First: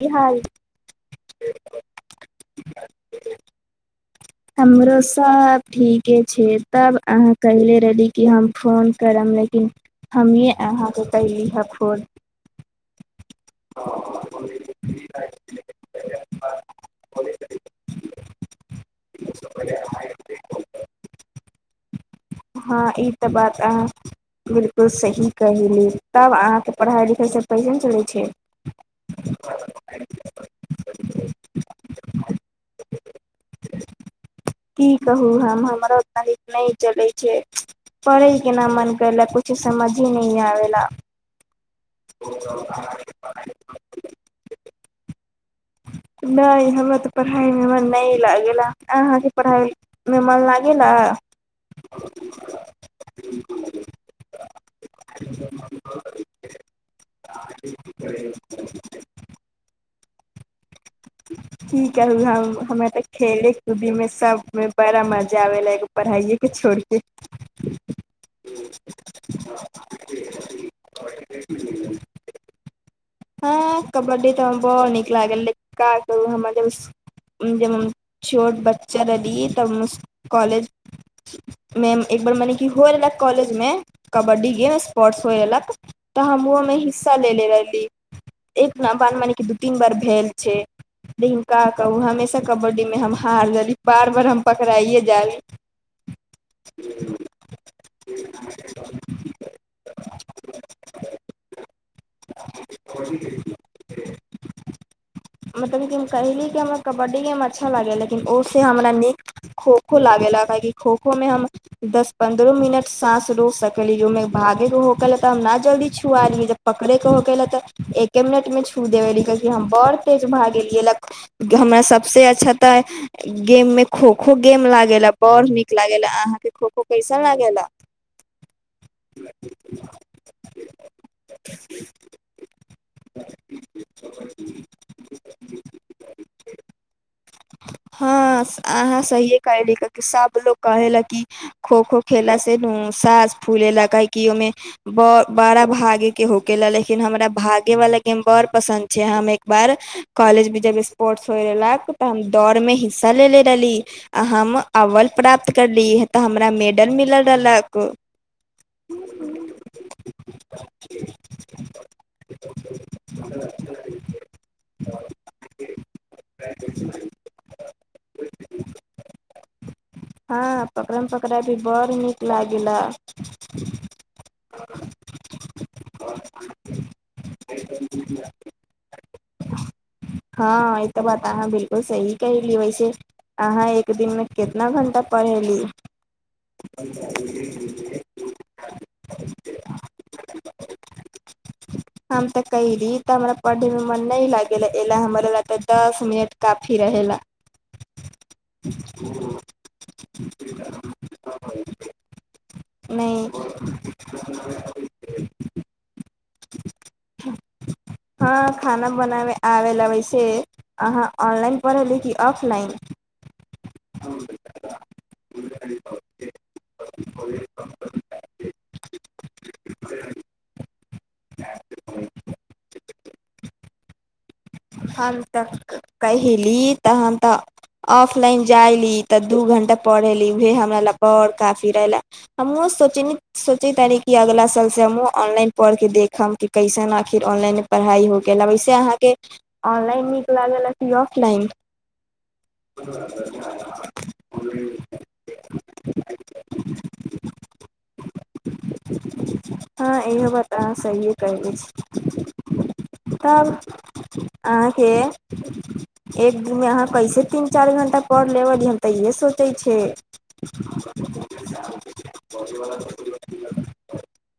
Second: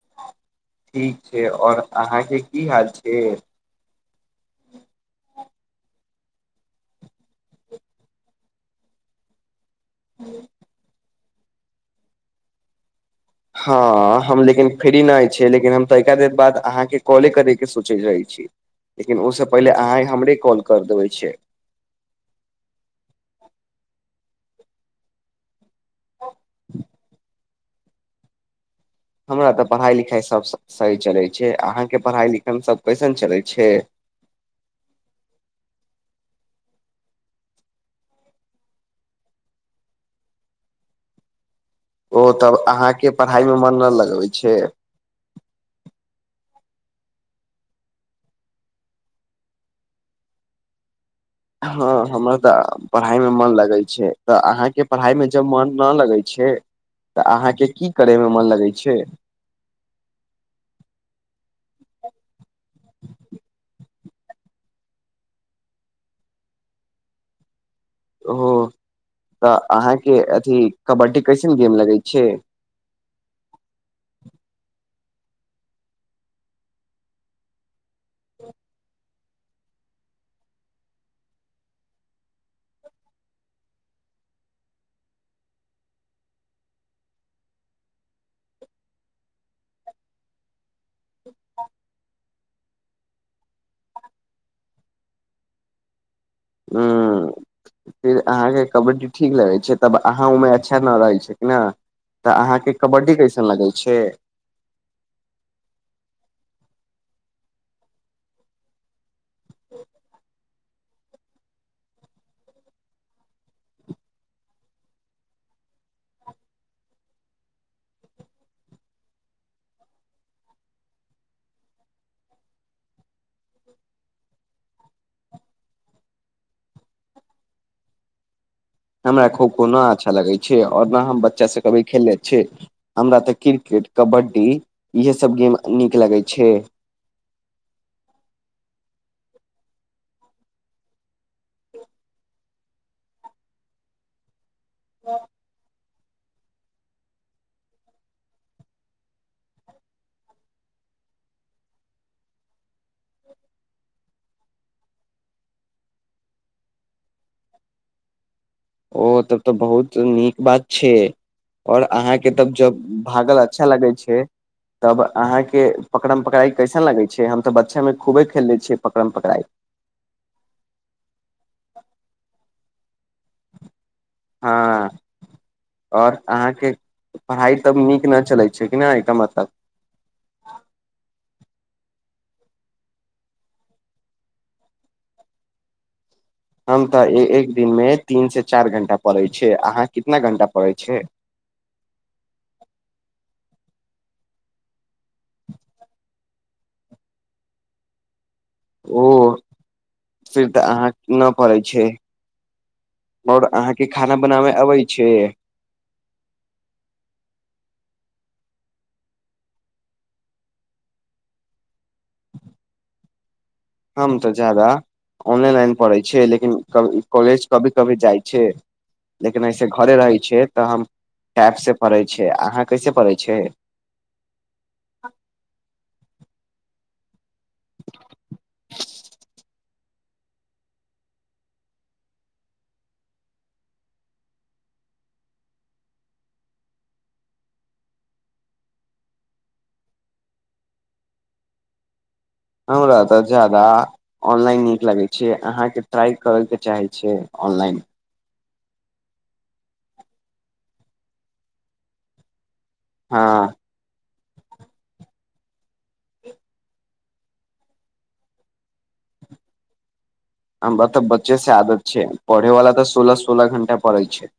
की हाल छै और ठीक अहाँके की बा हाल छै हमरो सब ठीके छै तब अहाँ कहिले रहली कि हम फोन करब लेकिन हम ये अहाँके कैली ह खोल हँ हम लेकिन फ्री नहि छियै लेकिन हम त एका देर बाद अहाँके कॉले करैके सोचैत रहै छी लेकिन ओहिसँ पहिले अहाँ हमरे कॉल करि देबै छै हँ ई तऽ बात अहाँ बिलकुल सही कहली तब अहाँके पढ़ाइ लिखाइ सब कैसन चलै छै हमरा तऽ पढ़ाइ लिखाइ सभ सही चलै छै अहाँके पढ़ाइ लिखाइम सभ कैसन चलै छै की कहू ह तफ न चलै छै पढ़य केना मोन कयेलक किछो समझे नहि आब ला ओ तब अहाँके पढ़ाइमे मन नहि लगबै छै नहि हमरा तऽ पढ़ाइ मे मन नहि लागेला अहाँके पढ़ाइ मे मन लागेला ना हँ हमरा तऽ पढ़ाई मे मन लगै छै तऽ अहाँके पढ़ाई मे जब मन नहि लगै छै छै त अहाँके की करैय मे मन लगै छै ठीक ह हमे तऽ खेलेले खुदी मे सबमे बड़ा मजा आबा एगो पढ़ाइए के छोड़ि के ओ तऽ अहाँके अथी कबड्डी कैसन गेम लगै छै हँ कबड्डी तऽ हम ब नीक लागैले का करू हमर जब स जब छोट बच्चा रहली तब कॉलेज मे एक मने की होए रहलक कॉलेज में कबड्डी गेम स्पोर्टस होए रहलक त हमं में हिस्सा ले ले रहली एक बान मान के दू तीन बार भेल छै लिनका कहू हमेशा कबड्डीमे हम हारि जाली बार बार हम पकड़ाइए जाली [inaudible] हँ फेर अहाँके कबड्डी ठीक लगै छै तब अहाँ ओहि अच्छा नहि रहै छै कि नहि तऽ अहाँके कबड्डी कैसन लगै छै [inaudible] मतलब की हम कहहिली क हमरा कबड्डी गेम मे अच्छा लागे लेकिन ओ से हमरा नीक खोखो लागल ल कि खोखो मे हम दस पन्द्रह मिनट सााँस रोकक सकली जोमे भागे हो गेल त हम न जल्दी छुआलै जब पकड़े के हो गेलले तऽ एके मिनट में छू देबे लि बड़ तेज भगेली ल सब से अच्छा गेम में खो खो गेम लागेेला बड़ नीक लागेेला अहाँ के खोखो कैसन लागे ला हमरा खो खो न अच्छा लगै छै आओर न हम बच्चा से कभी खेलले छै हमरा तऽ क्रिकेट कबड्डी इहे सभ गेम नीक लगै छै हँ अहाँ सहि कहली क सब लोग कहे ला कि खो खो खेला से न सास फू फूले ला काहे कि ओमे बर बड़ा भागे के होके ल लेकिन हमरा भागे वाला गेम बड़ पसन्द छै हम एक बार कॉलेज भी जब स्पोर्ट्स होय रहलक तऽ हम दौड़ मे हिस्सा लेलेे रहली आ हम अवल प्राप्त करली ह तऽ हमरा मेडल मिलल रहलक ओ तब तऽ बहुत नीक बात छै और अहाँके तब जब भागल अच्छा लगे छै तब अहाँके पकड़म पकराइ कैसन लगैत छै हम तऽ बच्चे मे खूबे खेलै छियै पकड़म पकड़ाइ हँ पकड़यमे पकड़य भी बड़ नीक लागेला हँ ओर अहाँके पढ़ाई तब नीक न चलै छै कि न एकर मतलब हँ ई त बात आहा बिल्कूल सही कहली वैसे अहाँ एक दिन मे कितना घं्टा पढ़ेली हम तऽ एक एक दिनमे तीन से चार घण्टा पड़ैत छै अहाँ कितना घं्टा पड़ैत छै हम त कयली त पढ़यमे मन नैह लगैला हमर ल तऽ दस मिनट काफी रहेला ओ [inaudible] फिर तऽ अहाँ न पड़ै छै नहि ओर अहाँके खाना बनाबे आबै छै [inaudible] हँ खाना बनाबै आबै ल वैसे अहाँ ऑनलाइन पढ़ै ली कि ऑफलाइन हम तऽ जादा ऑनेलाइन पढ़ै छै लेकिन क कॉलेज कभी कभी जाइ छै लेकिन ऐसे घरे रहै छियै तऽ हम ैप से पड़े छ अहाँ कैसे पड़ै छी हम तक कहिली तऽ हम तऽ ऑफलाइन जाइली तऽ दू घण पढ़ए ली उहे हमरा ल बर काफी रहेला हम सोचैत कि अगला साल हमहुँ ऑनलाइन पढ़ के देखब कि कैसन आखिर ऑनलाइन पढाई हो गेल वेसे अहाँ के ऑनलाइन निक लागेला कि ऑफलाइन हमरा तऽ जादा ऑनलाइन नीक लगैत छै अहाँके ट्राइ करयके चाहैत छै ऑनलाइन हँ इहो बात अहाँ सहिए कहै छी हँ तब अहाँके एक दिनमे अहाँ कैसे तीन चार घण्टा पढ़ि लेब हम तऽ इेहे सोचैत छै हमरा तऽ बच्चे से आदत छै पढ़ैवाला तऽ सोलह सोलह घं्टा पढ़े छै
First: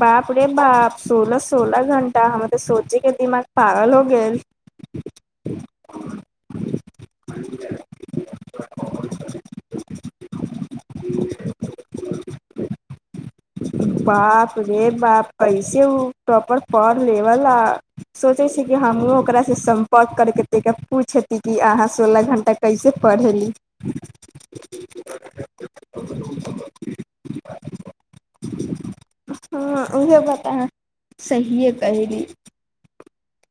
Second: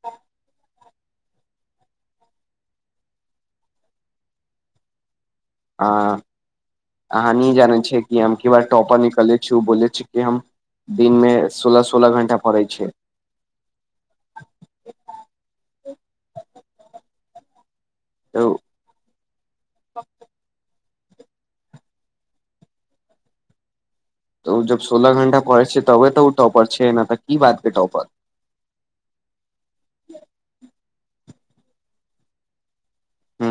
बाप रे बाप सोलह सोलह घं्टा हमर तऽ सोचे के दिमाग पागल हो गेल हँ अहाँ न जानै छियै कि हम के बार टॉपर निकलै छी बोले छी कि हम दिनमे सोलह सोलह घण्टा पढे छै बाप रे बाप कैसे उ टॉपर पढ़ लेवल आ सोचै तऽ छी कि हमहुँ ओकरासँ सम्पर्क करके पूछती कि अहाँ सोलह घण्टा कैसे पढ़ेली तऽ ओ जब सोलह घण्टा पढ़ै छै तबे तऽ ओ टॉपर छै नहि तऽ की बातके टॉपर हँ उहे बात आहा सहिए कहयली ह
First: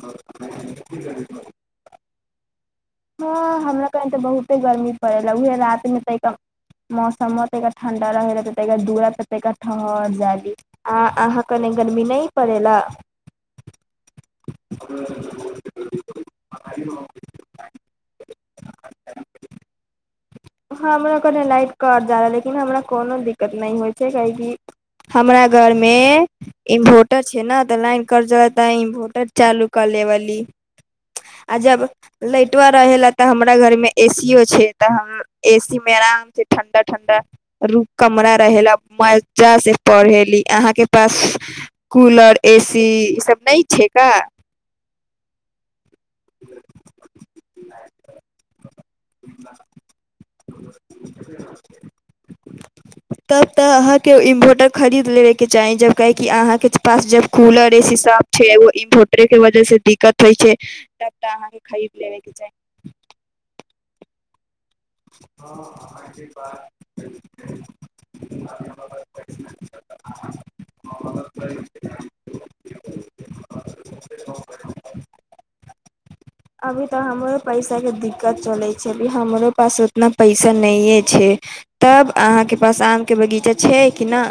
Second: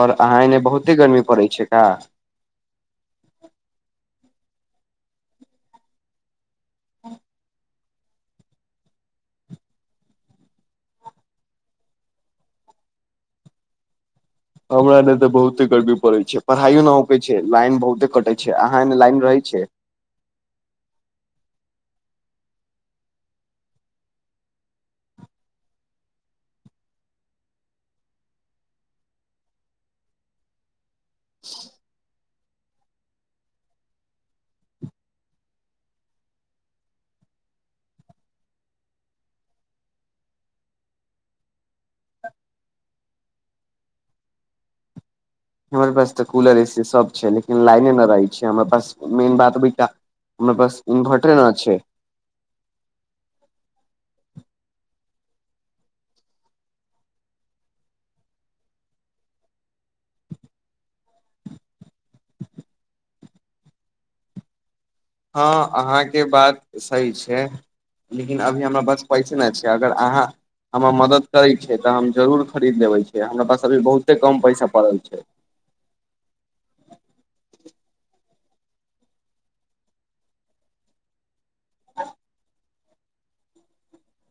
ओर अहाँ एन्ने बहुते गर्मी पड़ैत छै का हँ हमरा कनि तऽ बहुते गर्मी पड़े ल उहे रात मे त मौसम अोते के ठंडा रहे ला तता दूरा ततका ठहर जायी आ अहा क ने गर्मी न पड़ेेला [inaudible] हमरा ने तऽ बहुते गर्बी पड़ै छै पढ़ाइो न होैबे छै लाइन बहुते कटै छै अहाँ एने लाइन रहै छै हमरा लाइट कट जा रह लेकिन हमरा कोनो दिक्कत नहि होइ छै काहेकि हमरा घर में इन्भोटर छै न तऽ लाइन कट ज त इन्भोटर चालू [inaudible] आ जब रहे ला तऽ हमरा घर मे एसीयो छै तऽ एसी मे आराम छै ठंडा ठंडा रू कमरा रहेला मजा से पढ़ेली अहाँ के पास कूलर एसी ई सब नहि छै का हमर पास तऽ कूलर एसी सब छै लेकिन लाइने नहि रहै छै हमरा पास मेन बात हमरा पास इन्भटर न छैय तब तऽ अहाँके इन्वर्टर खरीद लेबे के चाही जब काहे कि अहाँके पास जब कूलर एसी सब छै एगो इन्वर्टरे के वजह से दिक्कत होइ छै तब तऽ अहाँके खरीद लेबे के चाही [inaudible] हँ अहाँके बात सही छै लेकिन अभी हमरा पास पैसे नहि छै अगर अहाँ हमरा मदद करैत छै तऽ हम जरूर खरीद लबै छिय हमरा पास अभी बहुते कम पैसा पड़ल छै अभी तऽ हमरो पैसा के दिक्कत चले छै अभी हमरो पास उतना पैसा नैये छै तब अहाँके पास आम के बगीचा छै कि न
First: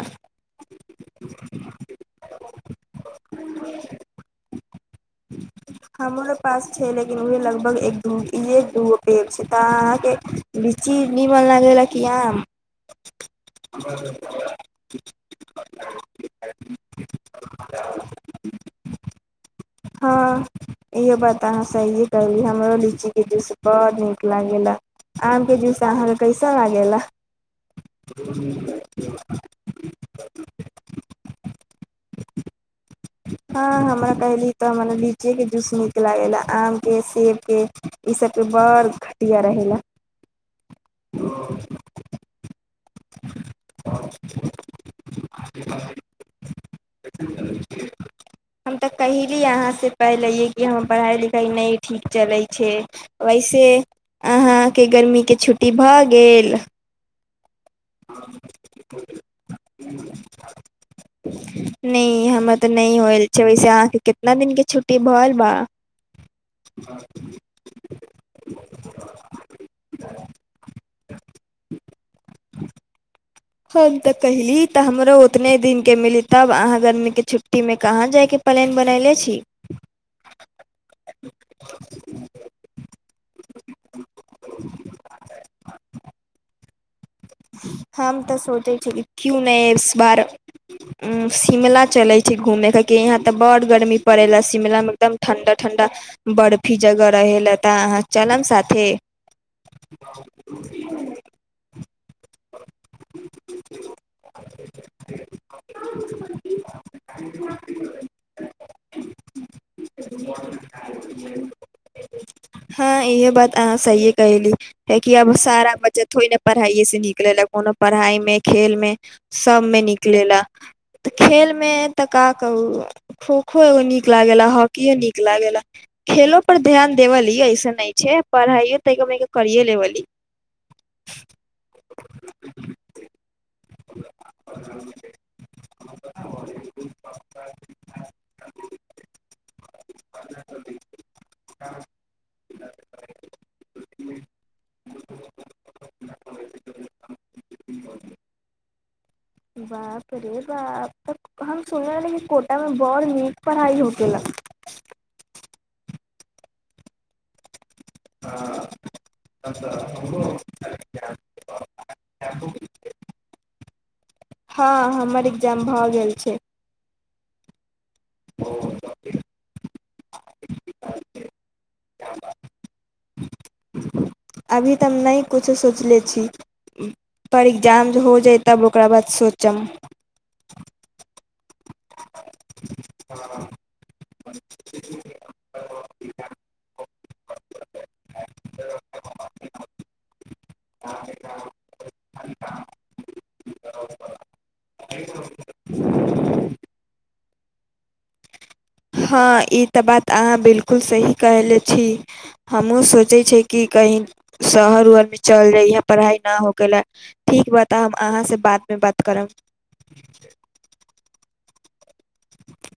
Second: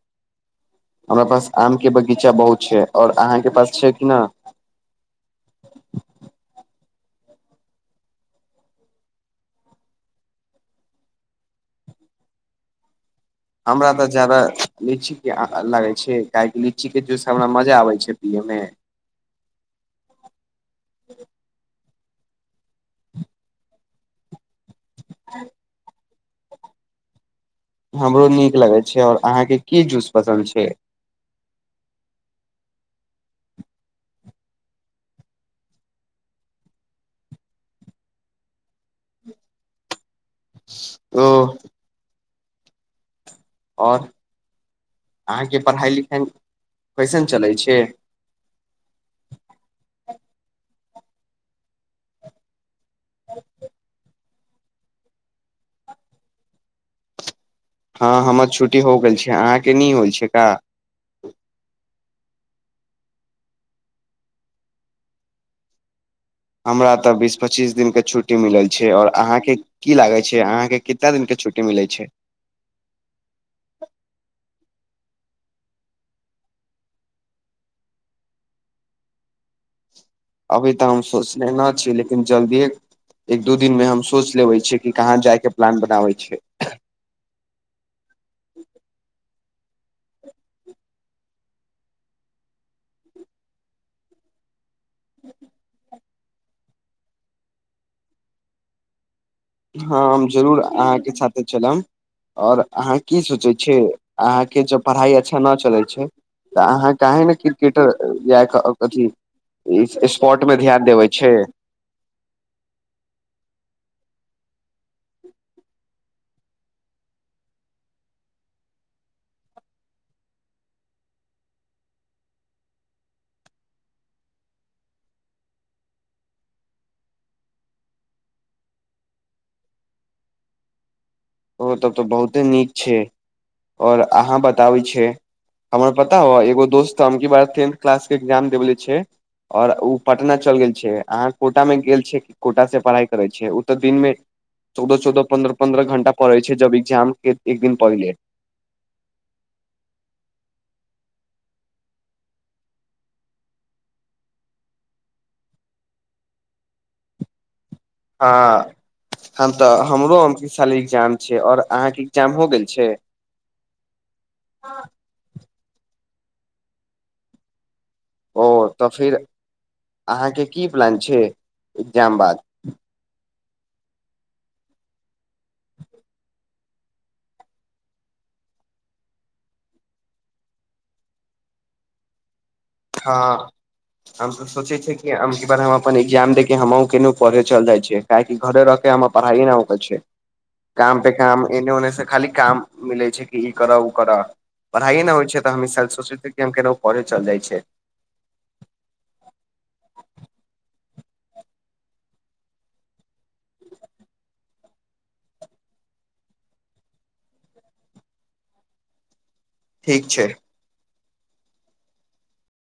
हमरा पास आम के बगीचा बहुत छै आओर अहाँके पास छै कि न हमरो पास छै लेकिन उहे लगभग एक द दूगो पेड़ छै तऽ अहाँके चीज निमन लागेला कि आम हमरा तऽ जायदा लीचीके लागै छै काहेकि लीचीके जूस हमरा मजा आबै छै पियैमे [inaudible] हँ इहो बात अहाँ सहिए कहली हमरो लीची के जूस बड़ नीक लागे आम के जूस अहाँके कैसन लागेला हमरो नीक लगै छै आओर अहाँके की जूस पसन्द छै [inaudible] ह हमरा कहली तऽ माने लीची के जूस निक लागेले आम के सेब के इ सब के बड़ घटिया रहै लए ओ और अहाँ के पढ़ाई लिखाई कैसन चलै छै हम तऽ कहेली अहाँ से पहिले कि हम पढ़ाइ लिखाइ नहि ठीक चलै छै वैसे अहाँके गर्मीके छुट्टी भऽ गेल हँ हमर छुट्टी हो गेल छै अहाँके नैय होय छै का त नहि हौल छै वैसे अहाँके कितना दिन के छुट्टी भैल बा हमरा तऽ बीस पच्चीस दिन के छुट्टी मिलल छै और अहाँ के की लागे छै अहाँ के कितना दिन के छुट्टी मिलै छै हम तऽ कहैली तऽ हमरो उतने दिनके मिली तब अहाँ गर्मीके छुट्टीमे कहाँ जायके प्लैन बनैले छी अभी तऽ हम सोचने न छी लेकिन जल्दिए एक दू दिन मे हम सोच लेबे छियै कि कहाँ जाय के प्लान बनाबे [inaudible] हम तऽ सोचै छलिए क्यू नहि इस बार उ शिमला चलै छै घूमै कि यहाँ तऽ बड़ गर्मी पड़े ल शिमला मे एकदम ठंडा ठंडा बर्फी जगह रहै ले तऽ अहाँ चलम साथे हँ हम जरूर अहाँके साथे चलब आओर अहाँ की सोचै छियै अहाँके जब पढ़ाइ अच्छा नहि चलै छै तऽ अहाँ कहे न क्रिकेटर या अथी इ स्पोर्टमे ध्यान देबै छी हँ इहे बात आ कहली है कि अब सारा बच्चा थोड़ ने पढ़ाइए से न नै नै कोनो पढ़ाइ मे खेल मे सबमे निकलेला तऽ खेलमे तऽ का कहू खोखो नीक लागेला हॉकिओ नीक लागेला खेलो पर ध्यान देवली ऐसन नई छै पढ़ाइयओ तनिका मनिका करिए लेवली [inaudible] ओ तब तऽ बहुते नीक छे आओर अहाँ बताबै छे हमर पता हो एगो दोस्त अमकि बार टेंथ क्लास के एग्जाम देबेले छे और ओ पटना चलि गेल छे अहाँ कोटामे गेल छियै कोटासँ पढ़ाइ करै छियै ओ तऽ दिनमे चौदह चौदह पन्द्रह पन्द्रह घंटा पढ़ै छै जब एक्जाम एक दिन पहिले बाप रे बाप तऽ हम सुनलेरहि कि कोटा में बर नीक पढ़ाई होखेला [inaudible] हँ हम तऽ हमरो अमकेसाल एग्जाम छै आओर अहाँके एग्जाम हो गेल छै हँ हमर एग्जाम भऽ गेल छै ओ तऽ फिर अहाँके की प्लान छै इक्जाम बाद अभी तऽ हम नई कुछो सोचले छी पर एग्जाम जे हो जाई तब ओकरा बाद सोचम हँ हम त सोचै छियै कि अमकिबार हम अपन एग्जाम दे के हमहुँ केनहु पढ़े चलि जाइ छियै काहेकि घरे र मे हमर पढ़ाईए न हो पाई छै काम पे काम एने ओने से खाली काम मिलै छै कि ई करऽ ओ करऽ पढ़ाइए नई होइ छै तऽ हम ईसाल सोचैत छियै कि हम केनहु पढ़य चलि जाइत छै हँ ई तऽ बात अहाँ बिलकुल सही कहले छी हमहुं सोचै छी कि कहीं शहर उहर मे चल जइह पढ़ाई ना होखेला ठीक बता हम अहाँ से बाद मे बात करब ठीक छै